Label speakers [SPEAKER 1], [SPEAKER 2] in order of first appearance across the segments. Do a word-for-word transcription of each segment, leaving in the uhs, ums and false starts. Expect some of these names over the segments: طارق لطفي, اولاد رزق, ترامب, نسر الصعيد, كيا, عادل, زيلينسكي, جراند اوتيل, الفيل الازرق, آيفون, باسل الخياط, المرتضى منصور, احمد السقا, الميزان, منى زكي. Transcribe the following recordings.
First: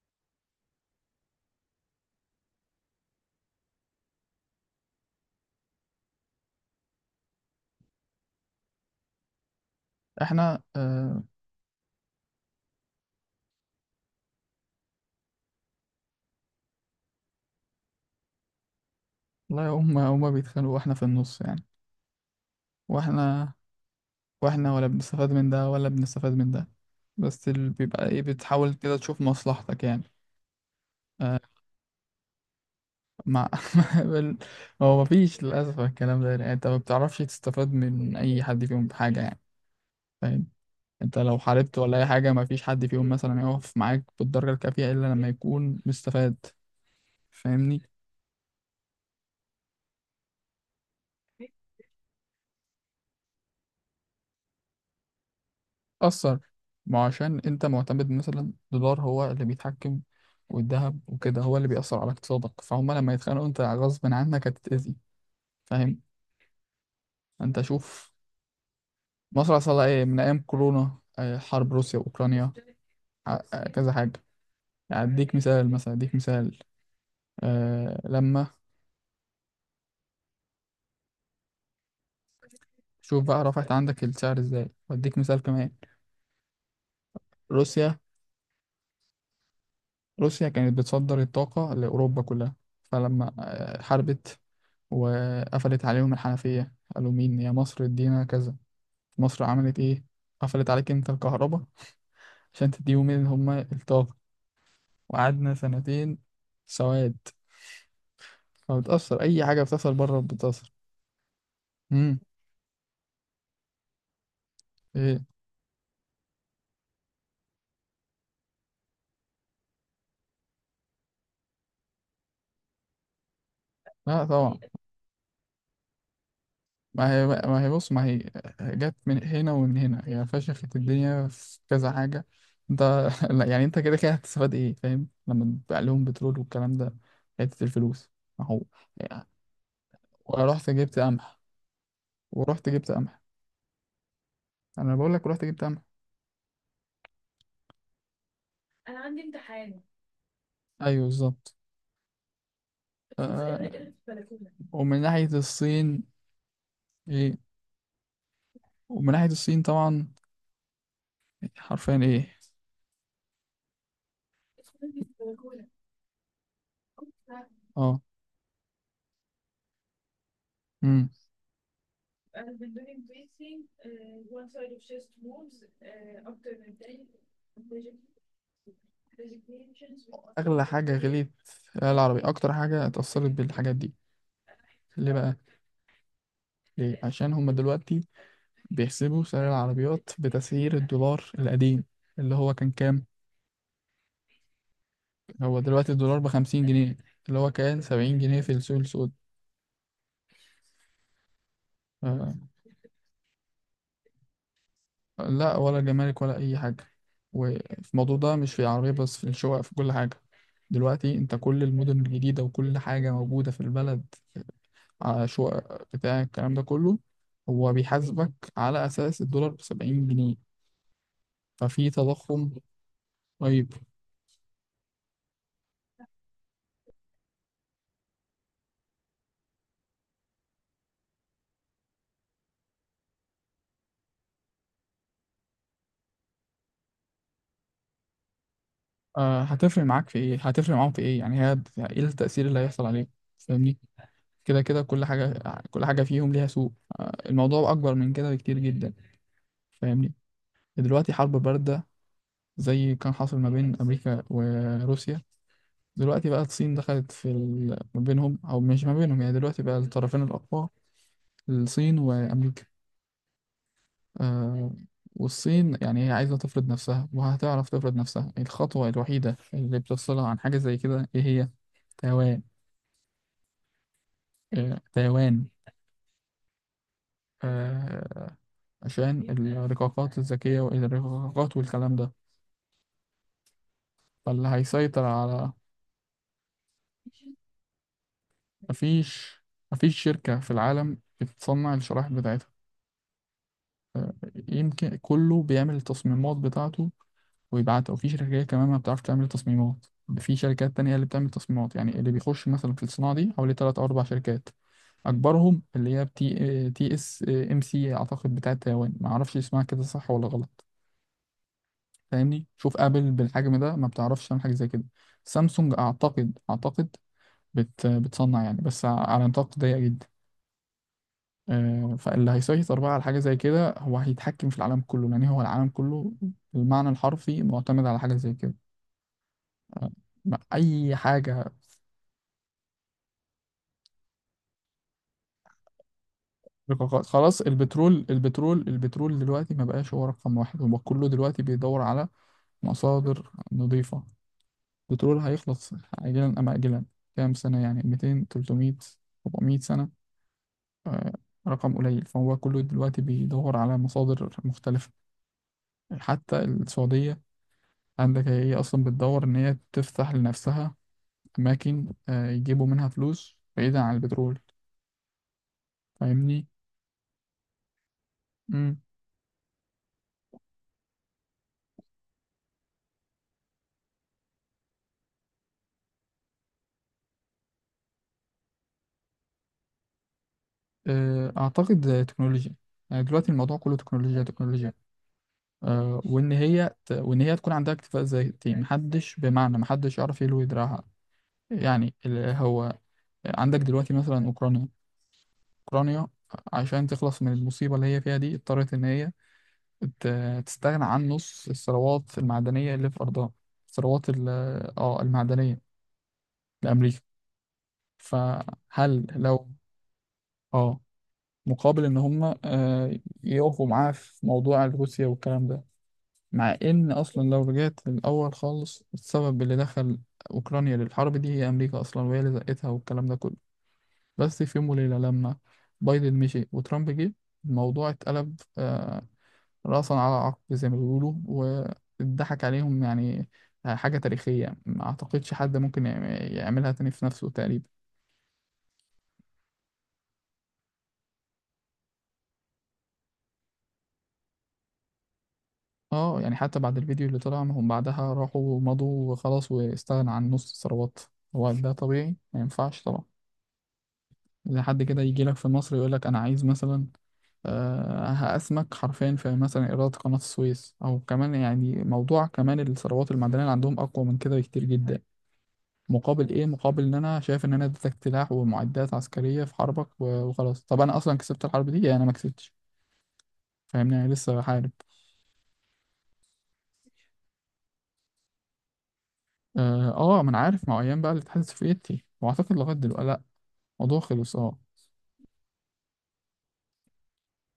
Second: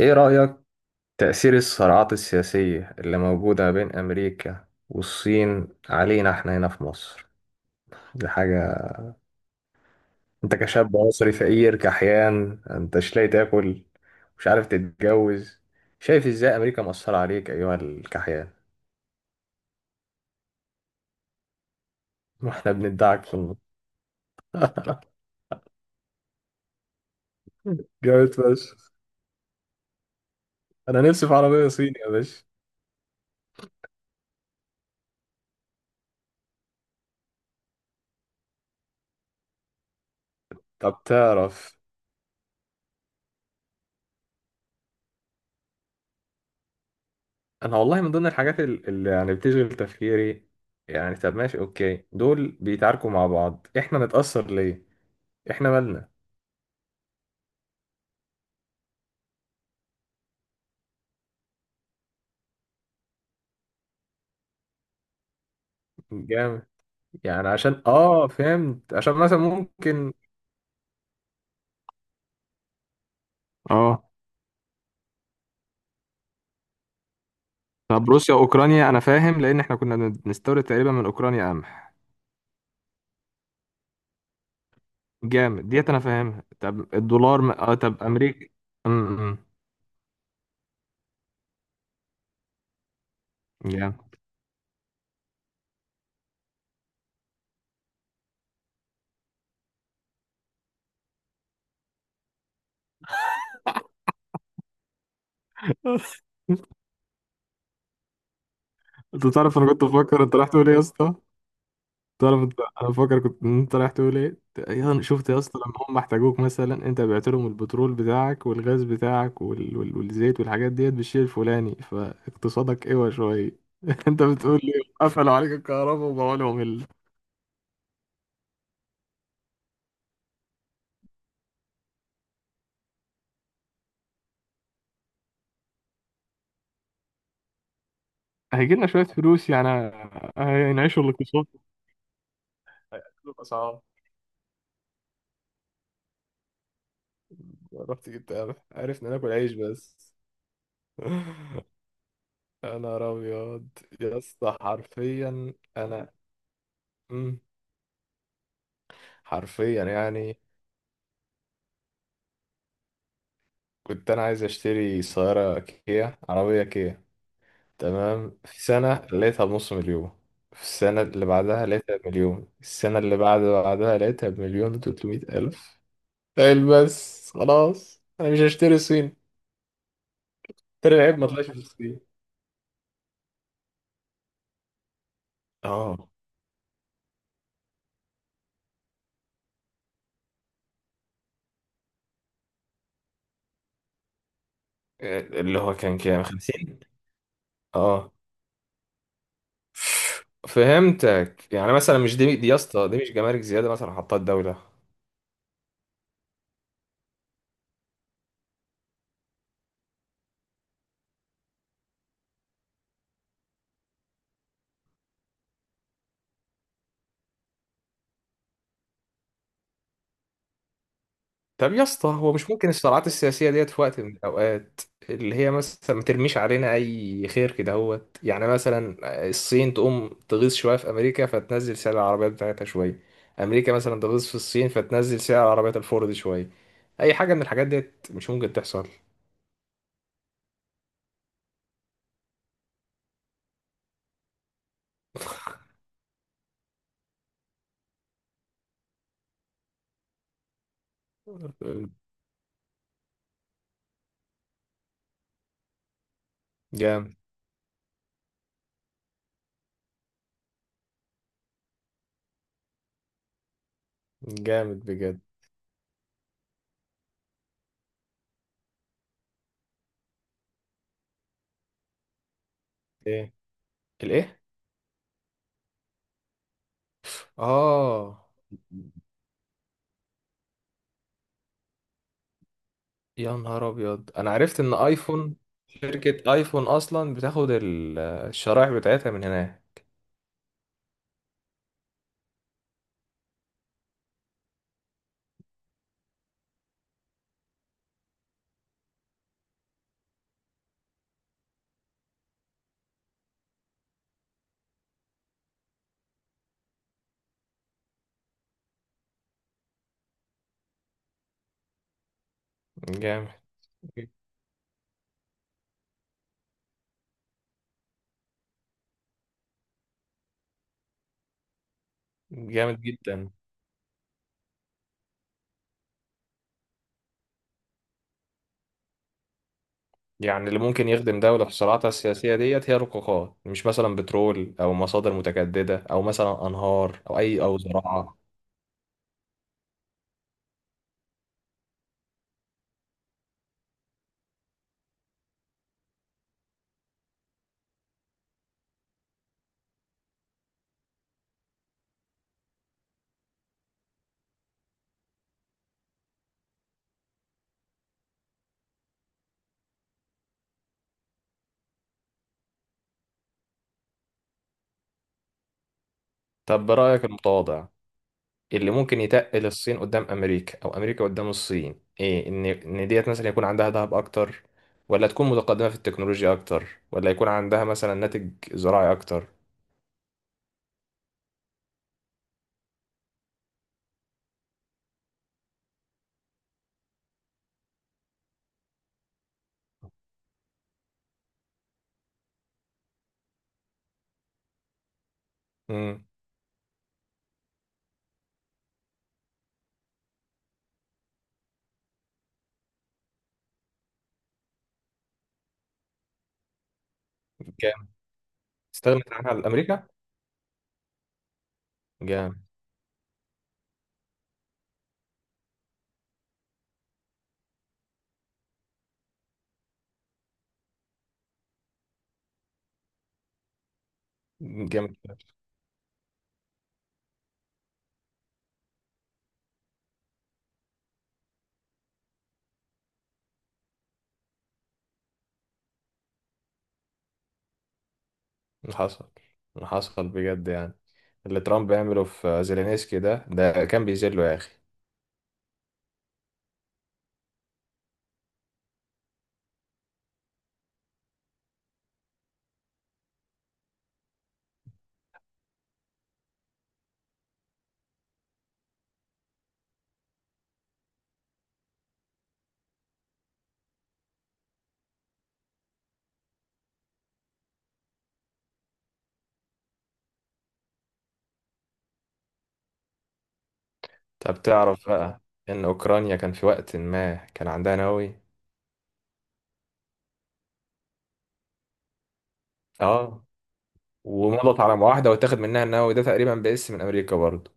[SPEAKER 1] إيه رأيك تأثير الصراعات السياسية اللي موجودة بين أمريكا والصين علينا إحنا هنا في مصر؟ دي حاجة. أنت
[SPEAKER 2] احنا
[SPEAKER 1] كشاب
[SPEAKER 2] اه
[SPEAKER 1] مصري فقير كحيان، أنت مش لاقي تاكل، مش عارف تتجوز. شايف إزاي أمريكا مأثرة عليك أيها الكحيان؟
[SPEAKER 2] لا هم هم بيتخانقوا واحنا في النص يعني.
[SPEAKER 1] وإحنا بندعك في
[SPEAKER 2] واحنا
[SPEAKER 1] النص.
[SPEAKER 2] واحنا ولا بنستفاد من ده ولا بنستفاد من ده. بس اللي بيبقى ايه،
[SPEAKER 1] جامد
[SPEAKER 2] بتحاول
[SPEAKER 1] بس.
[SPEAKER 2] كده تشوف مصلحتك يعني.
[SPEAKER 1] أنا نفسي في عربية صيني يا باشا.
[SPEAKER 2] مع بال- هو مفيش للأسف. الكلام ده يعني انت ما بتعرفش تستفاد من اي حد فيهم بحاجة يعني. فاهم؟
[SPEAKER 1] طب
[SPEAKER 2] انت لو حاربت
[SPEAKER 1] تعرف،
[SPEAKER 2] ولا اي حاجة مفيش حد فيهم مثلا يقف معاك بالدرجة الكافية الا لما يكون مستفاد.
[SPEAKER 1] انا
[SPEAKER 2] فاهمني؟
[SPEAKER 1] والله من ضمن الحاجات ال- اللي يعني بتشغل تفكيري، يعني طب ماشي اوكي، دول بيتعاركوا مع بعض احنا نتأثر ليه؟ احنا مالنا؟
[SPEAKER 2] أثر. ما عشان أنت معتمد مثلا دولار هو اللي بيتحكم، والذهب وكده هو اللي بيأثر على اقتصادك. فهم لما يتخانقوا أنت غصب عنك هتتأذي. فاهم؟
[SPEAKER 1] جامد. يعني
[SPEAKER 2] أنت
[SPEAKER 1] عشان
[SPEAKER 2] شوف،
[SPEAKER 1] اه فهمت، عشان مثلا
[SPEAKER 2] مصر حصل لها إيه
[SPEAKER 1] ممكن.
[SPEAKER 2] من أيام كورونا، آه، حرب روسيا وأوكرانيا. ع- آه، كذا
[SPEAKER 1] اه
[SPEAKER 2] حاجة. يعني أديك مثال، مثلا أديك مثال. أه
[SPEAKER 1] طب روسيا
[SPEAKER 2] لما.
[SPEAKER 1] واوكرانيا انا فاهم، لان احنا كنا بنستورد تقريبا من اوكرانيا قمح.
[SPEAKER 2] شوف بقى رفعت عندك السعر إزاي. وأديك مثال
[SPEAKER 1] جامد
[SPEAKER 2] كمان.
[SPEAKER 1] ديت، انا فاهمها. طب الدولار م... اه
[SPEAKER 2] روسيا.
[SPEAKER 1] طب امريكا. امم
[SPEAKER 2] روسيا كانت بتصدر الطاقة لأوروبا كلها. فلما آه،
[SPEAKER 1] جامد.
[SPEAKER 2] حاربت وقفلت عليهم الحنفية قالوا مين؟ يا مصر ادينا كذا. مصر عملت ايه؟ قفلت عليك انت الكهرباء عشان تديهم اللي هما الطاقة. وقعدنا سنتين سواد. فبتأثر،
[SPEAKER 1] انت
[SPEAKER 2] أي
[SPEAKER 1] تعرف
[SPEAKER 2] حاجة
[SPEAKER 1] انا كنت
[SPEAKER 2] بتحصل بره
[SPEAKER 1] بفكر انت راح تقول
[SPEAKER 2] بتأثر.
[SPEAKER 1] ايه يا اسطى؟
[SPEAKER 2] امم.
[SPEAKER 1] طالما انت، انا فاكر كنت إن انت رايح تقول ايه يا أنا
[SPEAKER 2] ايه.
[SPEAKER 1] شفت يا اسطى، لما هم احتاجوك مثلا انت بعت لهم البترول بتاعك والغاز بتاعك وال... وال... والزيت والحاجات ديت بالشيء الفلاني، فاقتصادك اوعى شويه. انت
[SPEAKER 2] لا طبعا.
[SPEAKER 1] بتقول لي قفلوا عليك الكهرباء وبقوا لهم ال...
[SPEAKER 2] ما هي ما هي بص ما هي جت من هنا ومن هنا، هي فشخت الدنيا في كذا حاجة. انت لا، يعني انت كده كده هتستفاد ايه؟ فاهم لما تبيع لهم بترول والكلام ده حتة الفلوس. ما هو
[SPEAKER 1] هيجي لنا شويه فلوس يعني،
[SPEAKER 2] رحت جبت
[SPEAKER 1] هينعشوا
[SPEAKER 2] قمح.
[SPEAKER 1] الاقتصاد
[SPEAKER 2] ورحت جبت قمح.
[SPEAKER 1] ويقللوا الاسعار.
[SPEAKER 2] انا بقول لك رحت جبت امل.
[SPEAKER 1] رحت جبت قرع. عرفنا ناكل عيش بس.
[SPEAKER 2] ايوه بالظبط.
[SPEAKER 1] يا نهار ابيض.
[SPEAKER 2] آه،
[SPEAKER 1] يا اسطى
[SPEAKER 2] ومن ناحية
[SPEAKER 1] حرفيا
[SPEAKER 2] الصين.
[SPEAKER 1] انا.
[SPEAKER 2] ايه.
[SPEAKER 1] مم.
[SPEAKER 2] ومن ناحية الصين
[SPEAKER 1] حرفيا
[SPEAKER 2] طبعا.
[SPEAKER 1] يعني
[SPEAKER 2] حرفيا ايه.
[SPEAKER 1] كنت انا عايز اشتري سيارة كيا، عربية كيا.
[SPEAKER 2] اه.
[SPEAKER 1] تمام، في سنة لقيتها بنص مليون، في السنة
[SPEAKER 2] امم.
[SPEAKER 1] اللي بعدها لقيتها بمليون، السنة اللي بعد بعدها لقيتها بمليون وتلتمية ألف. قال بس خلاص، أنا مش هشتري صين
[SPEAKER 2] اغلى
[SPEAKER 1] تاني،
[SPEAKER 2] حاجة
[SPEAKER 1] العيب ما
[SPEAKER 2] غليت
[SPEAKER 1] طلعش في
[SPEAKER 2] في العالم
[SPEAKER 1] الصين.
[SPEAKER 2] العربي، اكتر حاجة اتأثرت بالحاجات دي. ليه بقى؟
[SPEAKER 1] اه
[SPEAKER 2] ليه؟ عشان هما دلوقتي بيحسبوا سعر العربيات بتسعير الدولار القديم اللي هو كان كام.
[SPEAKER 1] اللي
[SPEAKER 2] هو
[SPEAKER 1] هو
[SPEAKER 2] دلوقتي
[SPEAKER 1] كان
[SPEAKER 2] الدولار
[SPEAKER 1] كام؟
[SPEAKER 2] بخمسين
[SPEAKER 1] خمسين.
[SPEAKER 2] جنيه، اللي هو كان
[SPEAKER 1] اه
[SPEAKER 2] سبعين جنيه في السوق السود.
[SPEAKER 1] فهمتك، يعني مثلا مش دي دي يا اسطى، دي مش جمارك زيادة مثلا حطها الدولة؟
[SPEAKER 2] لا، ولا جمارك ولا اي حاجه. وفي الموضوع ده مش في العربيه بس، في الشقق في كل حاجه. دلوقتي انت كل المدن الجديده وكل حاجه موجوده في البلد على شقق بتاع الكلام ده كله، هو بيحاسبك على اساس الدولار ب سبعين جنيه.
[SPEAKER 1] طب يا
[SPEAKER 2] ففي
[SPEAKER 1] اسطى، هو مش
[SPEAKER 2] تضخم.
[SPEAKER 1] ممكن الصراعات السياسية ديت
[SPEAKER 2] طيب.
[SPEAKER 1] في وقت من الأوقات اللي هي مثلا ما ترميش علينا أي خير كده، هوت يعني مثلا الصين تقوم تغيظ شوية في أمريكا فتنزل سعر العربيات بتاعتها شوية، أمريكا مثلا تغيظ في الصين فتنزل سعر عربيات الفورد شوية؟ أي حاجة من الحاجات ديت مش ممكن تحصل؟
[SPEAKER 2] أه هتفرق معاك في ايه؟ هتفرق معاهم في ايه يعني؟ هي ايه التاثير اللي هيحصل عليك؟ فاهمني؟ كده كده كل حاجه، كل حاجه فيهم ليها سوق. أه الموضوع اكبر من كده بكتير جدا. فاهمني؟ دلوقتي حرب باردة زي كان حاصل ما بين أمريكا وروسيا. دلوقتي بقى الصين دخلت
[SPEAKER 1] جامد.
[SPEAKER 2] في ال... ما بينهم أو مش ما بينهم يعني. دلوقتي بقى الطرفين الأقوى الصين وأمريكا. آه.
[SPEAKER 1] جامد بجد.
[SPEAKER 2] والصين يعني هي عايزة تفرض نفسها وهتعرف تفرض نفسها. الخطوة الوحيدة اللي بتفصلها عن حاجة زي كده إيه هي؟ تايوان.
[SPEAKER 1] إيه الإيه؟
[SPEAKER 2] آه تايوان.
[SPEAKER 1] آه.
[SPEAKER 2] آه. عشان الرقاقات الذكية والرقاقات والكلام ده.
[SPEAKER 1] يا نهار أبيض، أنا
[SPEAKER 2] فاللي
[SPEAKER 1] عرفت إن
[SPEAKER 2] هيسيطر
[SPEAKER 1] آيفون،
[SPEAKER 2] على.
[SPEAKER 1] شركة آيفون أصلا بتاخد الشرائح بتاعتها من
[SPEAKER 2] مفيش.
[SPEAKER 1] هنا.
[SPEAKER 2] مفيش شركة في العالم بتصنع الشرائح بتاعتها. آه، يمكن كله بيعمل التصميمات بتاعته ويبعتها. وفي شركات كمان ما بتعرفش تعمل تصميمات. في شركات تانية هي اللي بتعمل تصميمات. يعني اللي بيخش مثلا في الصناعة دي حوالي تلات أو أربع شركات، أكبرهم اللي هي تي تي اس ام سي أعتقد بتاعة تايوان. ما أعرفش اسمها كده صح ولا غلط. فاهمني؟ شوف آبل
[SPEAKER 1] جامد.
[SPEAKER 2] بالحجم ده ما بتعرفش تعمل حاجة زي كده. سامسونج أعتقد أعتقد بت بتصنع يعني بس على نطاق ضيق جدا. آه، فاللي هيسيطر
[SPEAKER 1] جامد
[SPEAKER 2] بقى على حاجة
[SPEAKER 1] جدا.
[SPEAKER 2] زي كده هو هيتحكم في العالم كله، لأن هو العالم كله بالمعنى الحرفي معتمد على حاجة زي كده. آه، ما-
[SPEAKER 1] يعني اللي ممكن
[SPEAKER 2] أي
[SPEAKER 1] يخدم دولة في
[SPEAKER 2] حاجة.
[SPEAKER 1] صراعاتها السياسية ديت هي القاقات، مش مثلا بترول أو مصادر متجددة أو مثلا أنهار
[SPEAKER 2] رقاقات.
[SPEAKER 1] أو أي
[SPEAKER 2] خلاص.
[SPEAKER 1] أو
[SPEAKER 2] البترول
[SPEAKER 1] زراعة؟
[SPEAKER 2] البترول البترول دلوقتي ما بقاش هو رقم واحد. هو كله دلوقتي بيدور على مصادر نظيفة. البترول هيخلص عاجلا أم آجلا. كام سنة يعني؟ مئتين تلتمية أربعمية سنة. آه، رقم قليل. فهو كله دلوقتي بيدور على مصادر مختلفة. حتى السعودية عندك هي أصلا بتدور إن هي تفتح لنفسها أماكن آه، يجيبوا منها فلوس بعيدا عن البترول. فاهمني؟
[SPEAKER 1] طب برأيك المتواضع، اللي
[SPEAKER 2] مم.
[SPEAKER 1] ممكن يتقل الصين قدام أمريكا أو أمريكا قدام الصين إيه؟ إن إن ديت مثلا يكون عندها ذهب أكتر، ولا تكون متقدمة في التكنولوجيا أكتر، ولا يكون عندها مثلا ناتج زراعي أكتر؟
[SPEAKER 2] آه، أعتقد آه، تكنولوجيا. يعني دلوقتي الموضوع كله تكنولوجيا تكنولوجيا. آه، وإن هي ت... وإن هي تكون عندها اكتفاء ذاتي، محدش بمعنى محدش يعرف يلوي دراعها. يعني ال- هو عندك دلوقتي مثلا أوكرانيا.
[SPEAKER 1] امم.
[SPEAKER 2] أوكرانيا عشان تخلص من المصيبة اللي هي فيها دي اضطرت إن هي ت- تستغنى عن نص الثروات المعدنية اللي في أرضها. الثروات ال- اه المعدنية لأمريكا.
[SPEAKER 1] جامد.
[SPEAKER 2] فهل
[SPEAKER 1] استغنت عنها
[SPEAKER 2] لو
[SPEAKER 1] الأمريكا.
[SPEAKER 2] اه مقابل إن هم
[SPEAKER 1] جامد.
[SPEAKER 2] آه، يقفوا معاه في موضوع روسيا والكلام ده. مع إن أصلا لو رجعت للأول خالص، السبب اللي دخل أوكرانيا للحرب دي هي أمريكا أصلا، وهي اللي زقتها والكلام ده كله. بس في يوم
[SPEAKER 1] جامد.
[SPEAKER 2] وليلة لما بايدن مشي وترامب جه، الموضوع اتقلب آه، رأسا على عقب زي ما بيقولوا، واتضحك عليهم يعني. آه، حاجة تاريخية ما أعتقدش حد ممكن يعم- يعملها تاني في نفسه تقريبا.
[SPEAKER 1] اللي حصل، اللي حصل بجد يعني، اللي ترامب يعمله في زيلينسكي ده ده كان بيذله يا أخي.
[SPEAKER 2] اه يعني حتى بعد الفيديو اللي طلع، ما هم بعدها راحوا ومضوا وخلاص واستغنى عن نص الثروات. هو ده طبيعي؟ ما ينفعش طبعا. إذا حد كده يجي لك في مصر يقول لك أنا عايز مثلا آه، هقسمك حرفيا في مثلا إيرادات قناة السويس، أو كمان يعني موضوع كمان الثروات المعدنية اللي عندهم أقوى من كده بكتير جدا. مقابل ايه؟ مقابل ان انا شايف ان انا اديتك سلاح ومعدات عسكريه في حربك، و- وخلاص. طب انا اصلا كسبت الحرب دي يعني؟ انا ما كسبتش، فاهمني؟ انا
[SPEAKER 1] طب
[SPEAKER 2] لسه بحارب.
[SPEAKER 1] تعرف بقى إن أوكرانيا كان في وقت ما كان عندها نووي.
[SPEAKER 2] اه. آه، ما انا عارف مع ايام بقى الاتحاد السوفيتي، واعتقد لغايه دلوقتي لا،
[SPEAKER 1] آه.
[SPEAKER 2] الموضوع خلص اه.
[SPEAKER 1] ومضت على معاهدة، واتاخد منها النووي ده تقريبا باسم من أمريكا برضه.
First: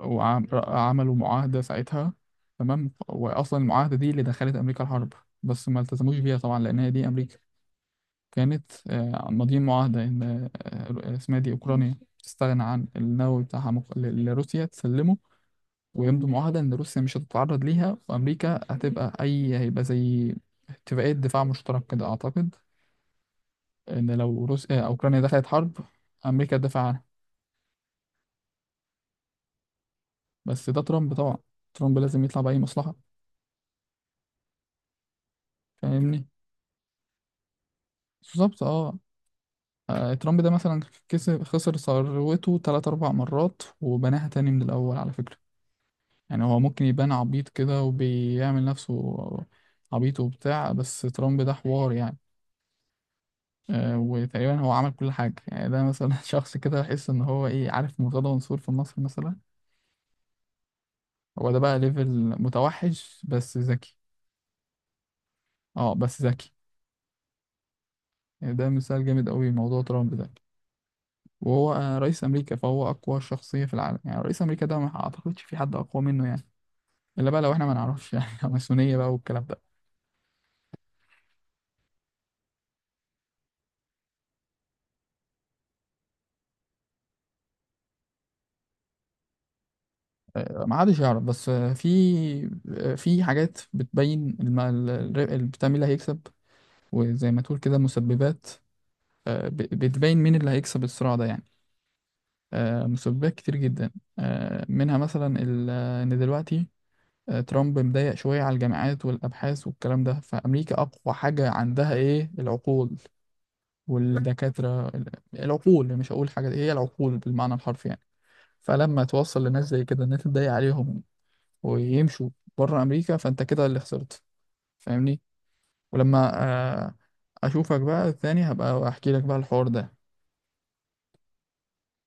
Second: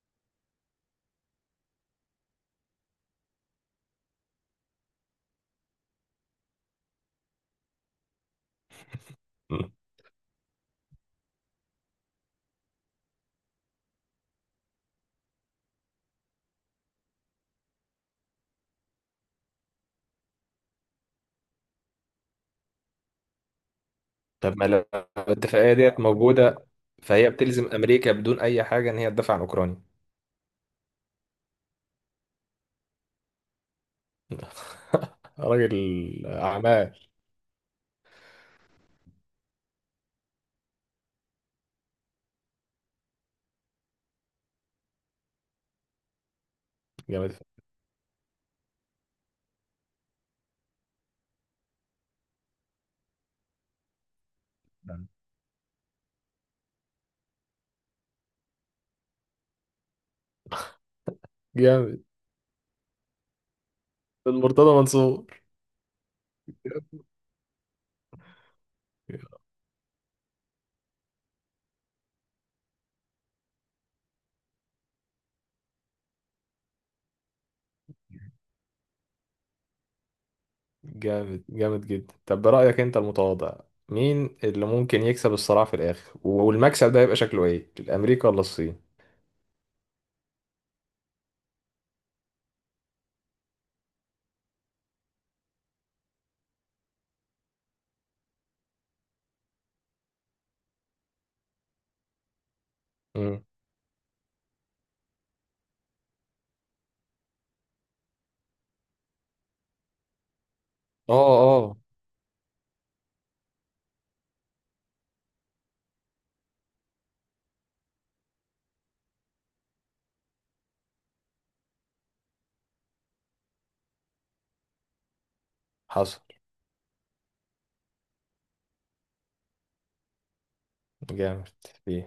[SPEAKER 2] وعملوا معاهده ساعتها. تمام. واصلا المعاهده دي اللي دخلت امريكا الحرب. بس ما التزموش بيها طبعا لان هي دي امريكا. كانت آه، ماضيين
[SPEAKER 1] مم.
[SPEAKER 2] معاهده ان آه، اسمها دي اوكرانيا تستغنى عن النووي بتاعها مق- لروسيا تسلمه، ويمضوا معاهدة إن روسيا مش هتتعرض ليها، وأمريكا هتبقى أي هيبقى زي اتفاقية دفاع مشترك كده أعتقد، إن لو
[SPEAKER 1] طب ما
[SPEAKER 2] روسيا
[SPEAKER 1] لو
[SPEAKER 2] آه، أوكرانيا دخلت
[SPEAKER 1] الاتفاقية
[SPEAKER 2] حرب
[SPEAKER 1] ديت
[SPEAKER 2] أمريكا
[SPEAKER 1] موجودة،
[SPEAKER 2] تدافع عنها.
[SPEAKER 1] فهي بتلزم أمريكا بدون أي حاجة إن هي تدافع عن أوكرانيا.
[SPEAKER 2] بس ده ترامب طبعا. ترامب لازم يطلع بأي مصلحة.
[SPEAKER 1] راجل
[SPEAKER 2] فاهمني؟
[SPEAKER 1] أعمال.
[SPEAKER 2] بالظبط اه. آه، ترامب ده مثلا كسب خسر ثروته تلات أربع مرات وبناها تاني من الأول على فكرة. يعني هو ممكن يبان
[SPEAKER 1] جامد.
[SPEAKER 2] عبيط كده وبيعمل نفسه عبيط وبتاع. بس ترامب ده حوار يعني. آه، وتقريبا هو عمل
[SPEAKER 1] فعلاً.
[SPEAKER 2] كل حاجة يعني. ده مثلا شخص كده بحس إن هو إيه، عارف مرتضى منصور في مصر مثلا؟ هو ده بقى
[SPEAKER 1] جامد.
[SPEAKER 2] ليفل متوحش بس ذكي.
[SPEAKER 1] المرتضى منصور.
[SPEAKER 2] اه بس ذكي. يعني ده مثال جامد قوي موضوع ترامب ده. وهو آه، رئيس أمريكا فهو أقوى شخصية في العالم يعني. رئيس أمريكا ده ما أعتقدش في حد أقوى منه يعني، إلا بقى لو إحنا ما نعرفش يعني ماسونية بقى والكلام ده.
[SPEAKER 1] جامد. جامد جدا. طب برأيك انت المتواضع، مين اللي ممكن يكسب الصراع في الاخر، والمكسب ده يبقى شكله ايه؟ الامريكا ولا الصين؟
[SPEAKER 2] آه، ما حدش يعرف. بس آه، في آه، في حاجات بتبين الم- ال- ال- بتعمل اللي هيكسب، وزي ما تقول كده مسببات آه، ب- بتبين مين اللي هيكسب الصراع ده يعني. آه، مسببات
[SPEAKER 1] امم.
[SPEAKER 2] كتير جدا. آه، منها مثلا ال- آه، ان دلوقتي آه، ترامب مضايق شوية على الجامعات والأبحاث والكلام ده. فأمريكا
[SPEAKER 1] اه.
[SPEAKER 2] أقوى حاجة
[SPEAKER 1] اه.
[SPEAKER 2] عندها إيه؟ العقول والدكاترة ال- العقول. مش هقول حاجة هي العقول بالمعنى الحرفي يعني. فلما توصل لناس زي كده إن أنت تضايق عليهم ويمشوا بره أمريكا، فأنت كده اللي خسرت. فاهمني؟
[SPEAKER 1] حصل.
[SPEAKER 2] ولما آه، أشوفك بقى الثاني هبقى أحكي لك بقى الحوار ده.
[SPEAKER 1] جامد. فيه